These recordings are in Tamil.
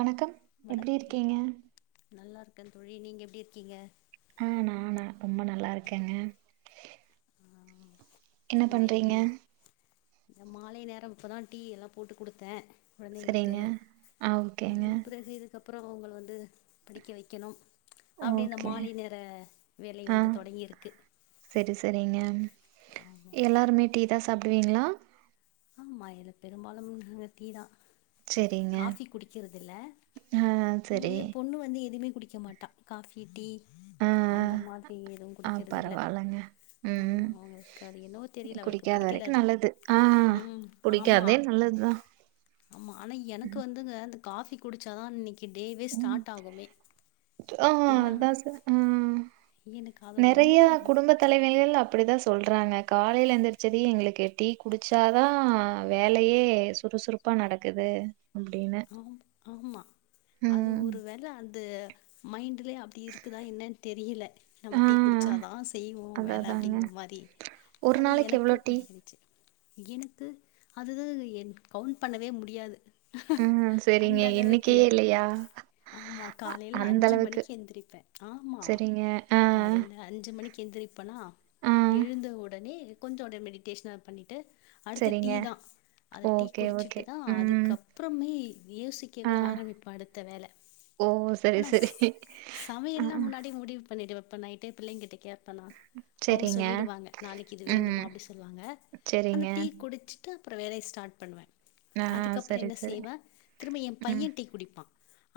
வணக்கம் எப்படி வணக்கம் இருக்கீங்க? நல்லா இருக்கே தோழி நீங்க எப்டி இருக்கீங்க ஆ நானா ரொம்ப நல்லா இருக்கேங்க ஆ என்ன சரிங்க பண்றீங்க? எப்டிங்க மாலை நேரம் இப்பதா டீ எல்லா போட்டு குடுத்தே கொழந்தைங்களுக்கு சரிங்க. ஆ ஓகேங்க. அதன் பிறகு இதுக்கப்புறோ அவுங்கள வந்து படிக்க வெக்கணு அப்டி இந்த ஓகே. மாலை நேர வேலை வந்து தொடங்கியிருக்கு சேரி சேரிங்க ஆமா எல்லாருமே டீ தா சாப்பிடுவீங்களா ஆம்மா இதுல பெரும்பாலும் நாங்க டீதா சரிங்க. காஃபி குடிக்கிறதில்ல ஆ சரி. என்னுடைய பொண்ணு வந்து எதுமே குடிக்க மாட்டா காஃபி டீ ஆ அந்த மாதிரி எதுவு ஆ குடிக்கிறது இல்ல பரவால்லங்க. ஆ ம். அவங்களுக்கு அது என்னவோ தெரியல அவளுக்கு குடிக்காத பிடிக்கல வரைக்கும் நல்லது. ஆ அதுஉம் ஆமா குடிக்காததே நல்லதுதான். ஆமா ஆனா எனக்கு ம். வந்துங்க அந்த காபி குடிச்சாதா அன்னைக்கு டேவே ம். ஸ்டார்ட் ஆகுமே ஆ இல்ல அதான் ச உம் எனக்கு அது ரொம்ப நெறையா ஒரு மாதிரி குடும்ப இருக்கும். தலைவிகள் அப்டி தான் சொல்றாங்க காலையில எந்திரிச்சதியு எங்குளுக்கு டீ குடிச்சா தா வேலையே சுறுசுறு சுறுசுறுப்பா நடக்குது அப்டின்னு ஆமா அது ஒரு வேல அது மைண்ட்லயே அப்டி இருக்குதா என்னன்னு தெரியல ஆ நம்ம டீ குடிச்சாதா செய்வோம் அதான் வேலை அதாங்க. அப்டிங்கிற மாரி ஒரு அது நாளைக்கு எனக்கு எவ்ளோ டீ? பழகிடுச்சு எனுக்கு அதுது என் கவுண்ட் பண்ணவே முடியாது உம் சரிங்க அந்த அளவுக்கு எண்ணிக்கையே இல்லையா ஆமா காலையில அந்த அஞ்சு அளவுக்கு. மணிக்கு எந்திரிப்பே ஆமா சரிங்க. ஆ, காலையில அஞ்சு மணிக்கு எந்திரிப்பே அப்பனா ஆ. எழுந்த உடனே கொஞ்சோ அப்டே மெடிட்டேஷன பண்ணிட்டு அடுத்து டீ சரிங்க. தா அத டீ ஓகே, ஓகே. குடிச்சிட்டுதா ம். அதுக்கப்றமே ஆ. யோசிக்கவே ஆரம்பிப்பே அடுத்த வேல ஓ! சரி, ஆனாச் சரி. அ, சமையல்லா அ. முன்னாடியே முடிவுப் பண்ணிட்டுவப்பேன் நைட்டே பிள்ளைங்கிட்ட கேப்பண்ணா அவுங்க சரிங்க. சொல்லிடுவாங்க நாளைக்கு இது ம். வேண்டும் அப்டி சொல்லுவாங்க அந்த சரிங்க. டீ குடிச்சு அப்றோ வேலயை ஸ்டார்ட் பண்ணுவேன் ஆ அதுக்கப்றோம் சரி, என்ன சரி. செய்வேன் திரும்ப எ ம். பையே டீ குடிப்பா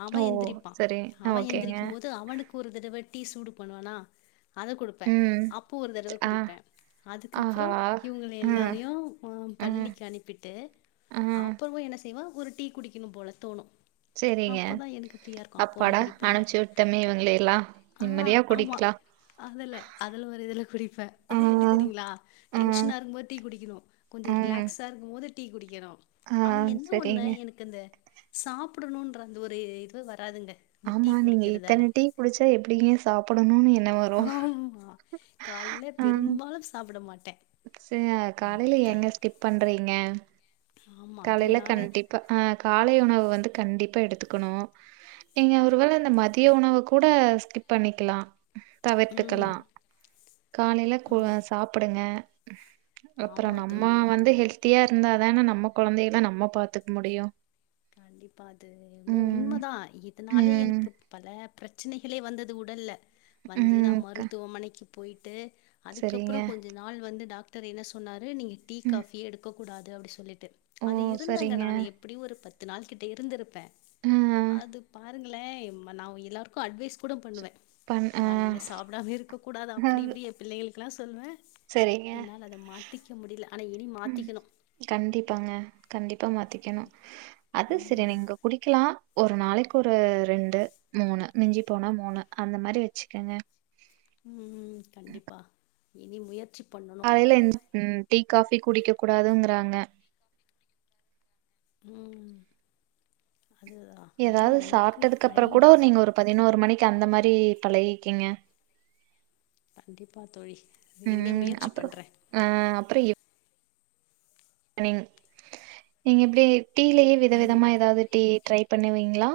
அவே ஓ! எந்திரிப்பா சரி. அவே ஓகேங்க. எந்திரிக்கும் போது அவனுக்கு அப்ப ஒரு தடவ டீ சூடு பண்ணுவானா அத குடுப்பே ம். அப்போ ஒரு தடவ ஆ, குடிப்பே ஆஹா! அதுக்கப்புறோ இவங்கள ம், எல்லாரையும் ம், பள்ளிக்கு அனுப்பிட்டு ம். அப்பவும் என்ன செய்வே ஒரு டீ குடிக்கணும் போல தோணூ சரிங்க. அப்பதா எனக்கு ஃப்ரீயா இருக்கும் அப்ப ஒண்ணு அப்பாடா! குடிப்பே அனுப்பிச்சு விட்டோமே இவங்களையெல்லாம். ஆ நிம்மதியா ஆமா குடிக்கலாம். அதல்ல அதுல ஒரு இதுல குடிப்பே ஆ, அது எப்டி தெரியுங்களா ஆ, டென்ஷனா இருக்கும்போது டீ குடிக்கணும் கொஞ்ச ம். ரிலாக்ஸா இருக்கும்போது டீ குடிக்கணு ஆ, ஆனால் என்ன ஒன்னு சரிங்க. எனக்கு அந்த சாப்டணும்ன்ற அந்த ஒரு இது வராதுங்க இந்த டீ ஆமா நீங்க குடிக்கிறதால. இத்தன டீ குடிச்சா எப்டிங்க சாப்டணும்னு எண்ணம் வரும் காலைல பெரும்பாலும் சாப்ட மாட்டே ச்சே காலையில ஏங்க ஸ்கிப் பண்றீங்க ஆமா. காலையில அதனால கண்டிப்பா அ காலை உணவு வந்து கண்டிப்பா எடுத்துக்கணும் நீங்க ஒருவேள இந்த மதிய உணவ கூட ஸ்கிப் பண்ணிக்கலா தவிர்த்துக்கலா ம். காலையில ஆ கூழ் சாப்பிடுங்க ஆமா அப்புறம் நம்ம தோழி அது வந்து ஹெல்த்தியா இருந்தாதான்ன நம்ம குழந்தைகள நம்ம பாத்துக்க முடியும் கண்டிப்பா அது என்மோ ம் உண்மதா இதனாலே ம் எனக்கு பல பிரச்சனைகளே வந்தது உடல்ல வந்து நா ம் அக்கா. மருத்துவமனைக்கு போயிட்டு சரிங்க அதுக்கப்புறோ கொஞ்ச நாள் வந்து டாக்டர் என்ன சொன்னார் நீங்க டீ ம் காஃபியே எடுக்கக்கூடாது அப்டி சொல்லிட்டு ஓ அது இருந்தங்க சரிங்க நா எப்டியு ஒரு பத்து நாள் கிட்ட இருந்திருப்பே ஆ அது பாத் ருங்களேம் நாவு எல்லாருக்கு அட்வைஸ் கூட பண்ணுவே பண் ஆ காலையில சாப்டாமே இருக்க கூடாது அப்டி அது இப்டி பிள்ளைகளுக்கெலா சொல்லுவே சரிங்க என்னால் அத மாத்திக்க முடியல ஆனா இனி ம் மாத்திக்கணும் கண்டிப்பாங்க கண்டிப்பா மாத்திக்கணும் அது சரி ஆமா. நீங்க குடிக்கலாம் ஒரு நாளைக்கு ஒரு ரெண்டு மூணு மிஞ்சி போனா மூணு அந்த மாரி வச்சுக்கோங்க உம் உம் கண்டிப்பா இனி முயற்சி பண்ணணு காலையில எந் உம் டீ காபி குடிக்க கூடாதுங்றாங்க உம் அதுதா அது ஏதாவது நமக்கு சாப்ட்டதுக்கு அப்றோம் கூட பழகிடுச்சு நீங்க ஒரு பதினோரு மணிக்கு அந்த மாரி பழகிக்கீங்க கண்டிப்பா தோழி இனிமே ம் முயற்சி அப்றோ பண்றே ஆ அப்பற எப் நீங் நீங்க எப்டி டீலே வித விதமா ம் ஏதாவது டீ ட்ரை பணுவீங்ளா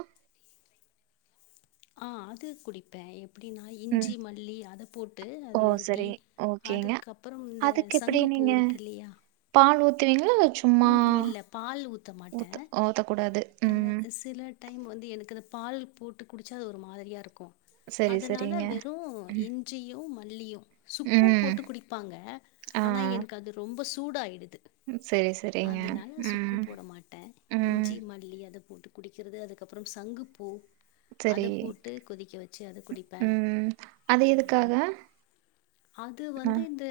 ஆ அது குடிப்பே எப்டினா ம் இஞ்சி மல்லி அத போட்டு ஓ அது ஒரு டீ சரி ஓகேங்க. அதுக்கப்றோ இந்த அதுக்கு எப்டி சங்குபூ நீங்க இருக்கு இல்லையா பால் ஊத்துவீங்ளா இல் சும்மா ம் இல்ல பால் மாட்டே ஊத்த ஊத்தக்கூடாது ம் அ சில டைம் வந்து எனக்கு அந்த பால் போட்டு குடிச்சா அது ஒரு மாதிரியா இருக்கு சரி அதனால சரிங்க. வெறு ம் இஞ்சியு மல்லியு சுக்கு ம் போட்டு குடிப்பாங்க ஆ ஆனா எனக்கு அது ரொம்ப சூடாயிடுது சரி சரிங்க. அதுனால சுக்கு ம் போட மாட்ட ம் இஞ்சி ம மள்ளி அத போட்டு குடிக்கறது அதுக்கப்றோ சங்குபூ அத சரி போட்டு கொதிக்க வச்சு அத குடிப்பே ம் அது அந்த மாதிரி எதுக்காக? அது அ வந்து இந்த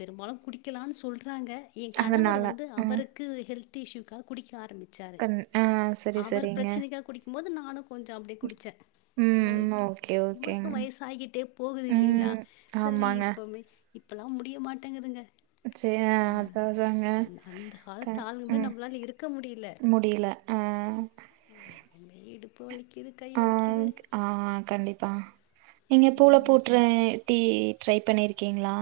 பெரும்பாலு குடிக்கலானு சொல்றாங்க என் கணவர் அதனால வந்து ம் அவருக்கு ஹெல்த் இஷயூக்காக குடிக்க ஆரம்பிச்சாறு கண் ஆ சரி அவர் சரிங்க. பிரச்சனைகாக குடிக்கு போது நானு கொஞ்ச அப்டியே குடிச்சே ஓகே ம் இவர்க்கு ஓகேங்க. வயசு ஆகிட்டே போகுது இல்லைங்ளா ம் செரி ஆமாங்க. இப்புமே இப்பல்லா முடிய மாட்டேங்குதுங்க சே அ அதாதாங்க அந் அந்த காலத்து ஆளுங்க மாரி நம்மளால இருக்க முடில முடில அ ம எப்போமே இடுப்பு வலிக்குது கை ஆ வலிக்குது ஆ கண்டிப்பா நீங்க பூல போட்ற டீ ட்ரை பணியிருக்கீங்ளா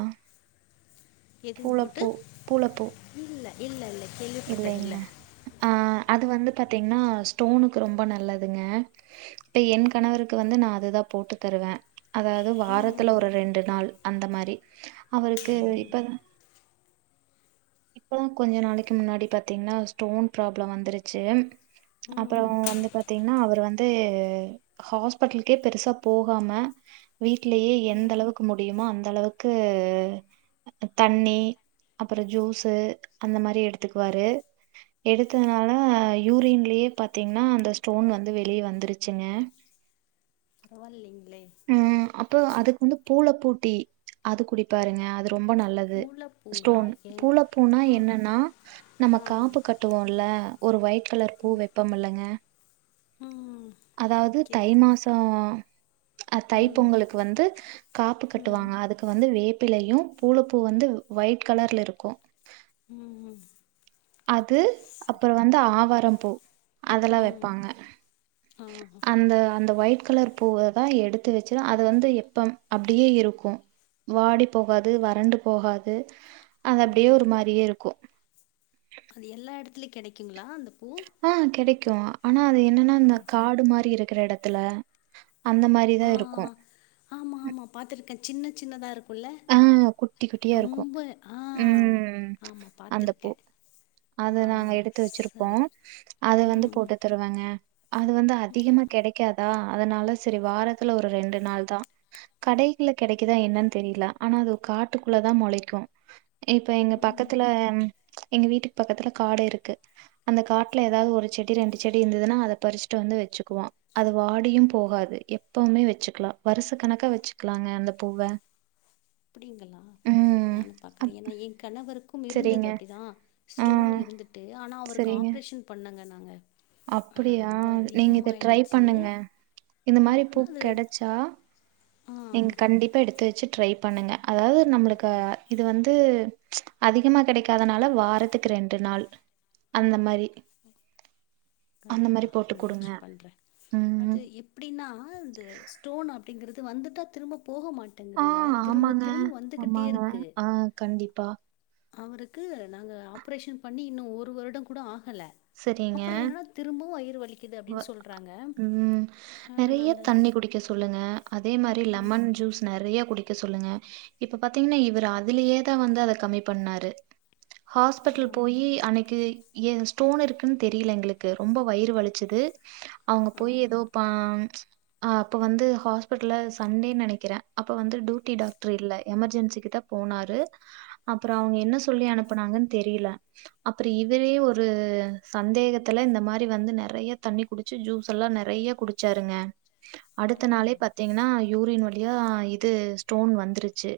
எதுவும் போட்டு பூளப்பூ பூளப்பூ இல்ல இல்ல இல்ல கேள்விப்பட்டதில்ல அ அது வந்து பாத்தீங்கன்னா ஸ்டோனுக்கு ரொம்ப நல்லதுங்க என் கணவருக்கு வந்து நா அதுதா போட்டு தருவே அதாவ ம், வாரத்துல ஒரு ரெண்டு நாள் அந்த மாரி அவருக்கு இப்ப இப்போதா கொஞ்ச நாளைக்கு முன்னாடி பாத்தீங்ன்னா ஸ்டோன் ப்ராப்ளம் வந்துருச்சு அப்றோ ம். வந்து பா பாத்தீங்ன்னா அவர் வந்து ஹாஸ்பிட்டலுக்கே பெருசா போகாம வீட்லேயே எந்த அளவுக் க்கு முடியுமா அந்த அளவுக்கு த தண்ணி அப்பற ஜூஸ் து அந்த மாரி எடுத்துக்வாரு எடுத்ததுனால யூரின்லே பார்த்திங்னா அந்த ஸ்டோன் வந்து வெளிய வந்துருச்சுங்க பரவாயில்லைங்ளே ம் அப்றோ அதுக்கு வந்து பூளப்பூட்டி அது குடிப்பாருங்க அது ரொம்ப நல்லது ஊழ பூங்களா ஸ்டோன் ஏ பூள பூனா ஆ என்னன்னா நம்ம ஆ காப்பு கட்டுவோம்ல ஒரு ஒயிட் கலர் பூ வப்போ இல்லங்க ஆ அதாவது தை மாசோ அ தை ம் பொங்கலுக்கு வந்து காப்பு ம் கட்டுவாங்க அதுக்கு வந்து வேப்பிலையு பூலப்பூ வந்து ஒயிட் கலர்ல இருக்கு ம் ம் அது சரி அப்றோ வந்து ஓ ஆவார பூ அதெல்லா ம் வப்பாங்க ஆ ஆ. அந்த அந்த ஒயிட் கலர் பூவதா எடுத்து வச்சி அது வந்து எப்ப அப்டியே இருக்கு வாடி போஹாது வறண்டு போஹாது அது அப்டியே ஒரு மாரியே இருக்கு அது எல்லா இடத்துலயு கெடைக்குங்ளா அந்த பூ ஆ கெடைக்கு ஆனா அது என்னன்னா இந்த காடு மாதிரி இருக்கிற இடத்துல அந்த மாரி இப்டி தா இருக்கு ஆமா ஆமா பாத்துருக்கே சின்ன சின்னதா இருக் ஆ குட்டி குட்டியா இருக்கும் ஆ ம் ஆமாம் அந்தப் பூ பார்த்துருக்கேன் அத ஆ நாங்க எடுத்து வச்சுருப்போ சரி அத வந்து ம் போட்டு வருவங்க அது வந்து அதிகமா கெடைக்காது தா அதுனால செரி வாரத்துல ஒரு ரெண்டு நாள் தா கடைகல்ல கெடைக்குதா என்னன் தெரியில ஆனா அது காட்டுக்குள்ள தா மொளைக்கு இப்ப எங்க ம் பக்கத்துல ம் எங்க வீட்டுக்கு பக்கத்துல காடு இருக்கு அந்த காட்ல ஏதாவது ஒரு செடி ரெண்டு செடி இருந்ததுன்னா அத பறிச்சுட்டு வந்து வச்சுக்குவா அது வாடியு போகாது எப்பவுமே வச்சுக்கலா வருச கணக்கா வச்சுக்கலாங்க அந்த பூவ அப்டிங்களா ம். நானு பாக்குறே அப் ஏன்னா எ கணவருக்கு வுங்க இருந்தது சரிங்க. அப்டிதா ஆ ஸ்டோன் இருந்துட்டு ஆனா அவருக்கு சரிங்க. ஆப்ரேஷன் பண்ணுங்கனாங்க ஆ அப்படியா? ரொம்ப நீங்க இத ட்ரை அதிகமாயிடுச்சு பண்ணுங்க. இந்த ம் மாரி பூ ஆனா அது கெடைச்சா ஆ நீங்க கண்டிப்பா எடுத்து வச்சு ட்ரை பண்ணுங்க அதாவது நம்மளுக்கு கண்டிப்பா, இது வந்து அதிகமா கெடைக்காதனால வாரத்துக்கு ரெண்டு நாள் அந்த மாரி அந்த கண்டிப்பா மாரி போட்டு குடுங்க. முயற்சி பண்றே ம். அது எப் அப்டின்னா இது ஸ்டோன் அப்டிங்கிறது வந்துட்டா திரும்ப போக மாட் ஆ ட்டுங்குதுங்க திரும்ப ஆமாங்க, திரும்ப வந்துகிட்டே ஆமாங்க. இருக்கு ஆ கண்டிப்பா அவருக்கு நாங்க ஆப்ரேஷன் பண்ணி இன்னு ஒரு வருடோ கூட ஆகல சரிங்க. அப்பறோ என்னன்னா திரும்பவு வயிறு வலிக்குது வ அப்டின்னு சொல்றாங்க ம் ஆ நா நெறைய அந்த தண்ணி குடிக்க சொல்லுங்க அதே மாரி லெமன் ஜூஸ் நெறைய குடிக்க சொல்லுங்க இப்ப பாத்தீங்கன்னா இவரு அதுலயே தா வந்து அத கம்மி பண்ணாரு ஆ ஹாஸ்பிட்டல் போயி அன்னைக்கு ஏ ஹஸ் ஸ்டோன் இருக்குன் தெரியல எங்களுக்கு ரொம்ப வயிறு வலிச்சுது அவுங்க ஆ போய் எதோ பா அ அப்ப வந்து ஹாஸ்பிட்ல சண்டேன் நெனைக்கிறே அப்ப வந்து டூட்டி டாக்டர் இல்ல எமர்ஜென்சி கிட்ட போனாரு அப்பறோ அவுங்க என்ன சொல்லி அனுப்புனாங்கன்னு தெரியல அப்பறோ இவரே ஒரு ஒரு சந்தேகத்துல் இந்த மாரி வந்து நெறைய தண்ணி குடிச்சு ஜூஸ் எல்லா நெறைய குடுச்சாருங்க அடுத்த ஆ நாளே பத் பாத்தீங்கன்னா யூரின் வழியா இது ஸ்டோன் வந்துருச்சு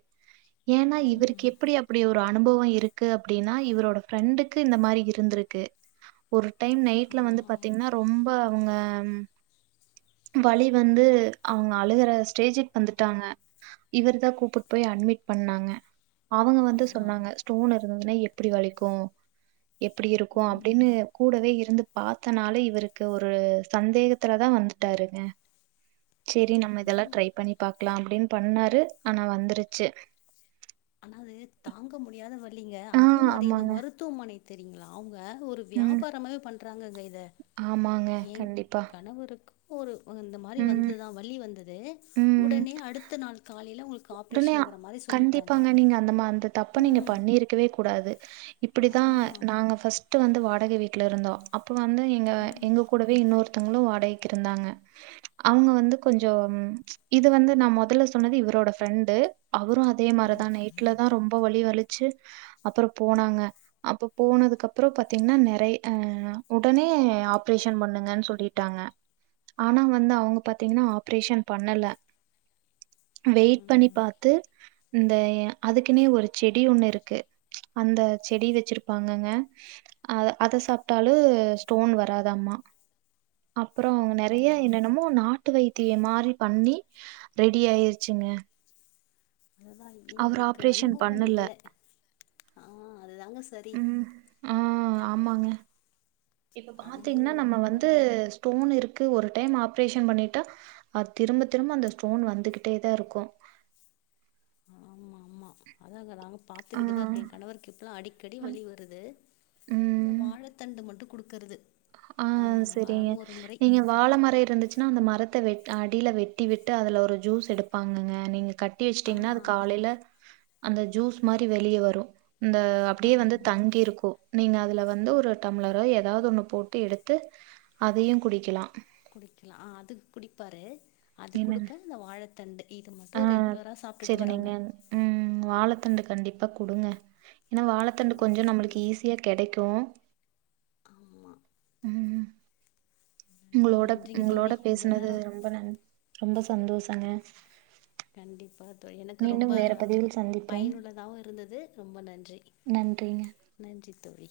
ஏன்னா இவருக் ம் எப்டி அப்டி ஒரு அனுபவோ இருக்கு அப்டின்னா இவரோட ப்ரெண்ட்டுக்கு இந்த மாரி இருந்துருக்கு ஒரு டைம் ஆ நைட்ல வந்து பாத்தீங்கன்னா ரொம்ப அவுங்க வலி வந்து அவுங்க அழுகுற ஸ்டேஜ்சுக்கு வந்துட்டாங்க இவர்தா கூப்புட் போயி அட்மிட் பண்ணாங்க அவுங்க ஆ வந்து ஆ சொன்னாங்க ஸ்டோன் இருந்ததுன்னா எப்டி வலிக்கு எப்டி இருக்கு க்கு ம் அப்டின்னு கூடவே இருந்து பாத்தனால இவருக்கு ஒரு சந்தேகத்துலதா வந்துட்டாருங்க செரி அது நம்ம இதெல்லா அதுதாங்க ட்ரை பண்ணி பாக்கலா அப்டின் பண்ணாரு ஆனா வந்துருச்சு ஆனா அது தாங்க முடியாத வலிங்க ஆ அதே மாரி இந்த ஆமாங்க. மருத்துவமனை தெரியுங்களா அவுங்க ஒரு ம். வியாபாரமாவே பண்றாங்கங்க இத ஆமாங்க. ஏ கண்டிப்பா. கணவருக்கு ஒரு வ இந்த மாரி ம். வந்ததுதா வலி வந்தது ம். உடனே அடுத்த நாள் காலையில அவுங்களுக்கு ஆப் ஆப்ரேஷன்ங்குற மாரி சொல்லிட் இருப்பாங்க நீங்க அந்த மா அந்த தப்ப நீங்க பண்ணியிருக்கவே கூடாது இப்புடிதா அதுதா நாங்க பர்ஸ்ட் பர்ஸ்ட்டு வந்து வாடக வீட்ல இருந்தோ அப்போ வந்து எங்க ம் எங்க கூடவே இன்னொருத்தவுங்களு வாடகைக்கு இருந்தாங்க அவுங்க வந்து கொஞ்சம் இது வந்து நா மொதல்ல சொன்னது இவரோட ஃப்ரெண்டு அவரு அதே மாரிதா நைட்லதா ரொம்ப வலி வலிச்சு அப்றோ போனாங்க அப்ப போனதுக்கு அப்பறோ பாத்தீங்கன்னா நெறைய உடனே ஆப்ரேஷன் பண்ணுங்கன் சொல்லிட் ட்டாங்க ஆனா வந்து அவுங்க பாத்தீங்ன்னா ஆப்ரேஷன் பண்ணல வெயிட் பண்ணி ம் பாத்து இந்த அதுக்குன்னே ஒரு செடி ஒண்ணு ருக்கு அந்த செடி வெச்சிருப்பாங்கக அத அத சாப்ட்டாலு ஸ்டோன் வராதாம்மா அப்பறோ நெறைய ஆ என்னென்னமோ நா டு வைத்திய மாரி பண்ணி ரெடி ஆயிருச்சிங்க அதுதா எங்ளுக்கு ஆப்ரேஷன் அனுபவம் பண்ணல இல்ல ஆ அதுதாங்க சரி ம் ஆ நாங்க ஆமாங்க இப்ப பாத்தீங்னா அனுபவம் நம்ம வந்து இல்லாமல் நாங்க ஸ்டோன் இருக்கு ஒரு டைம் ஆப்ரேஷன் பண்ணிட்டா அது திரும்ப திரும்ப அந்த ஸ்டோன் வந்துகிட்டே தா இருக்கு ஆமா மா அதாங்க நாங்க ஆ பாத்துக்கிட்டு தா இருக்கே கணவருக்கு இப்போல்லா அடிக்கடி வலி வருது அந்த ம் வாழ தண்டு மட்டு குடுக்குறது ஆ செரிங்க நீங்க வாழ மர இருந்துச்சு ஆனா அந்த மரத்த வெட் அடியில வெட்டி விட்டு அதுல ஒரு ஜூஸ் எடுப்பாங்கங்க நீங்க கட் கட்டி ஆ வச்சிட்டீங்கன்னா அது காலைல அந்த ஜூஸ் மாரி வெளியே வரு இந்த அப்டியே வந்து ஆமா தங்கி இருக்கு நீங்க அதுல வந்து ஒரு டம்ளரோ ஏதாவது ஒண்ணு போட் ட்டு எடுத்து அதையு குடிக்கலா குடிக்லா ஆ அதுக்குடிப்பாரு அது என்னங்க? கொடுப்பே இந்த வாழைத்தண்டு இது ஆ மட்டு ரெகுலரா சாப்ட்டுட்டு சரி வராங்க நீங்க ம் வாழத்தண்டு கண்டிப்பா குடுங்க ஏன்னா வாழைத்தண்டு கொஞ்சோ கண்டிப்பா நம்மளுக்கு தோழி ஈஸியா கெடைக்கு ஆமா ம் நன்றி உங்களோட நன்றிங்க உங்களோட தோழி இவ்ளோ பேசுனது நேரோ ரொம்ப நன் ரொம்ப சந்தோஷங்க கண்டிப்பா எனக்கு ரொம்ப மீண்டும் வேற பதிவில் சந்திப்போம். பயனுள்ளதாவு இருந்தது ரொம்ப நன்றி நன்றிங்க. நன்றி தோழி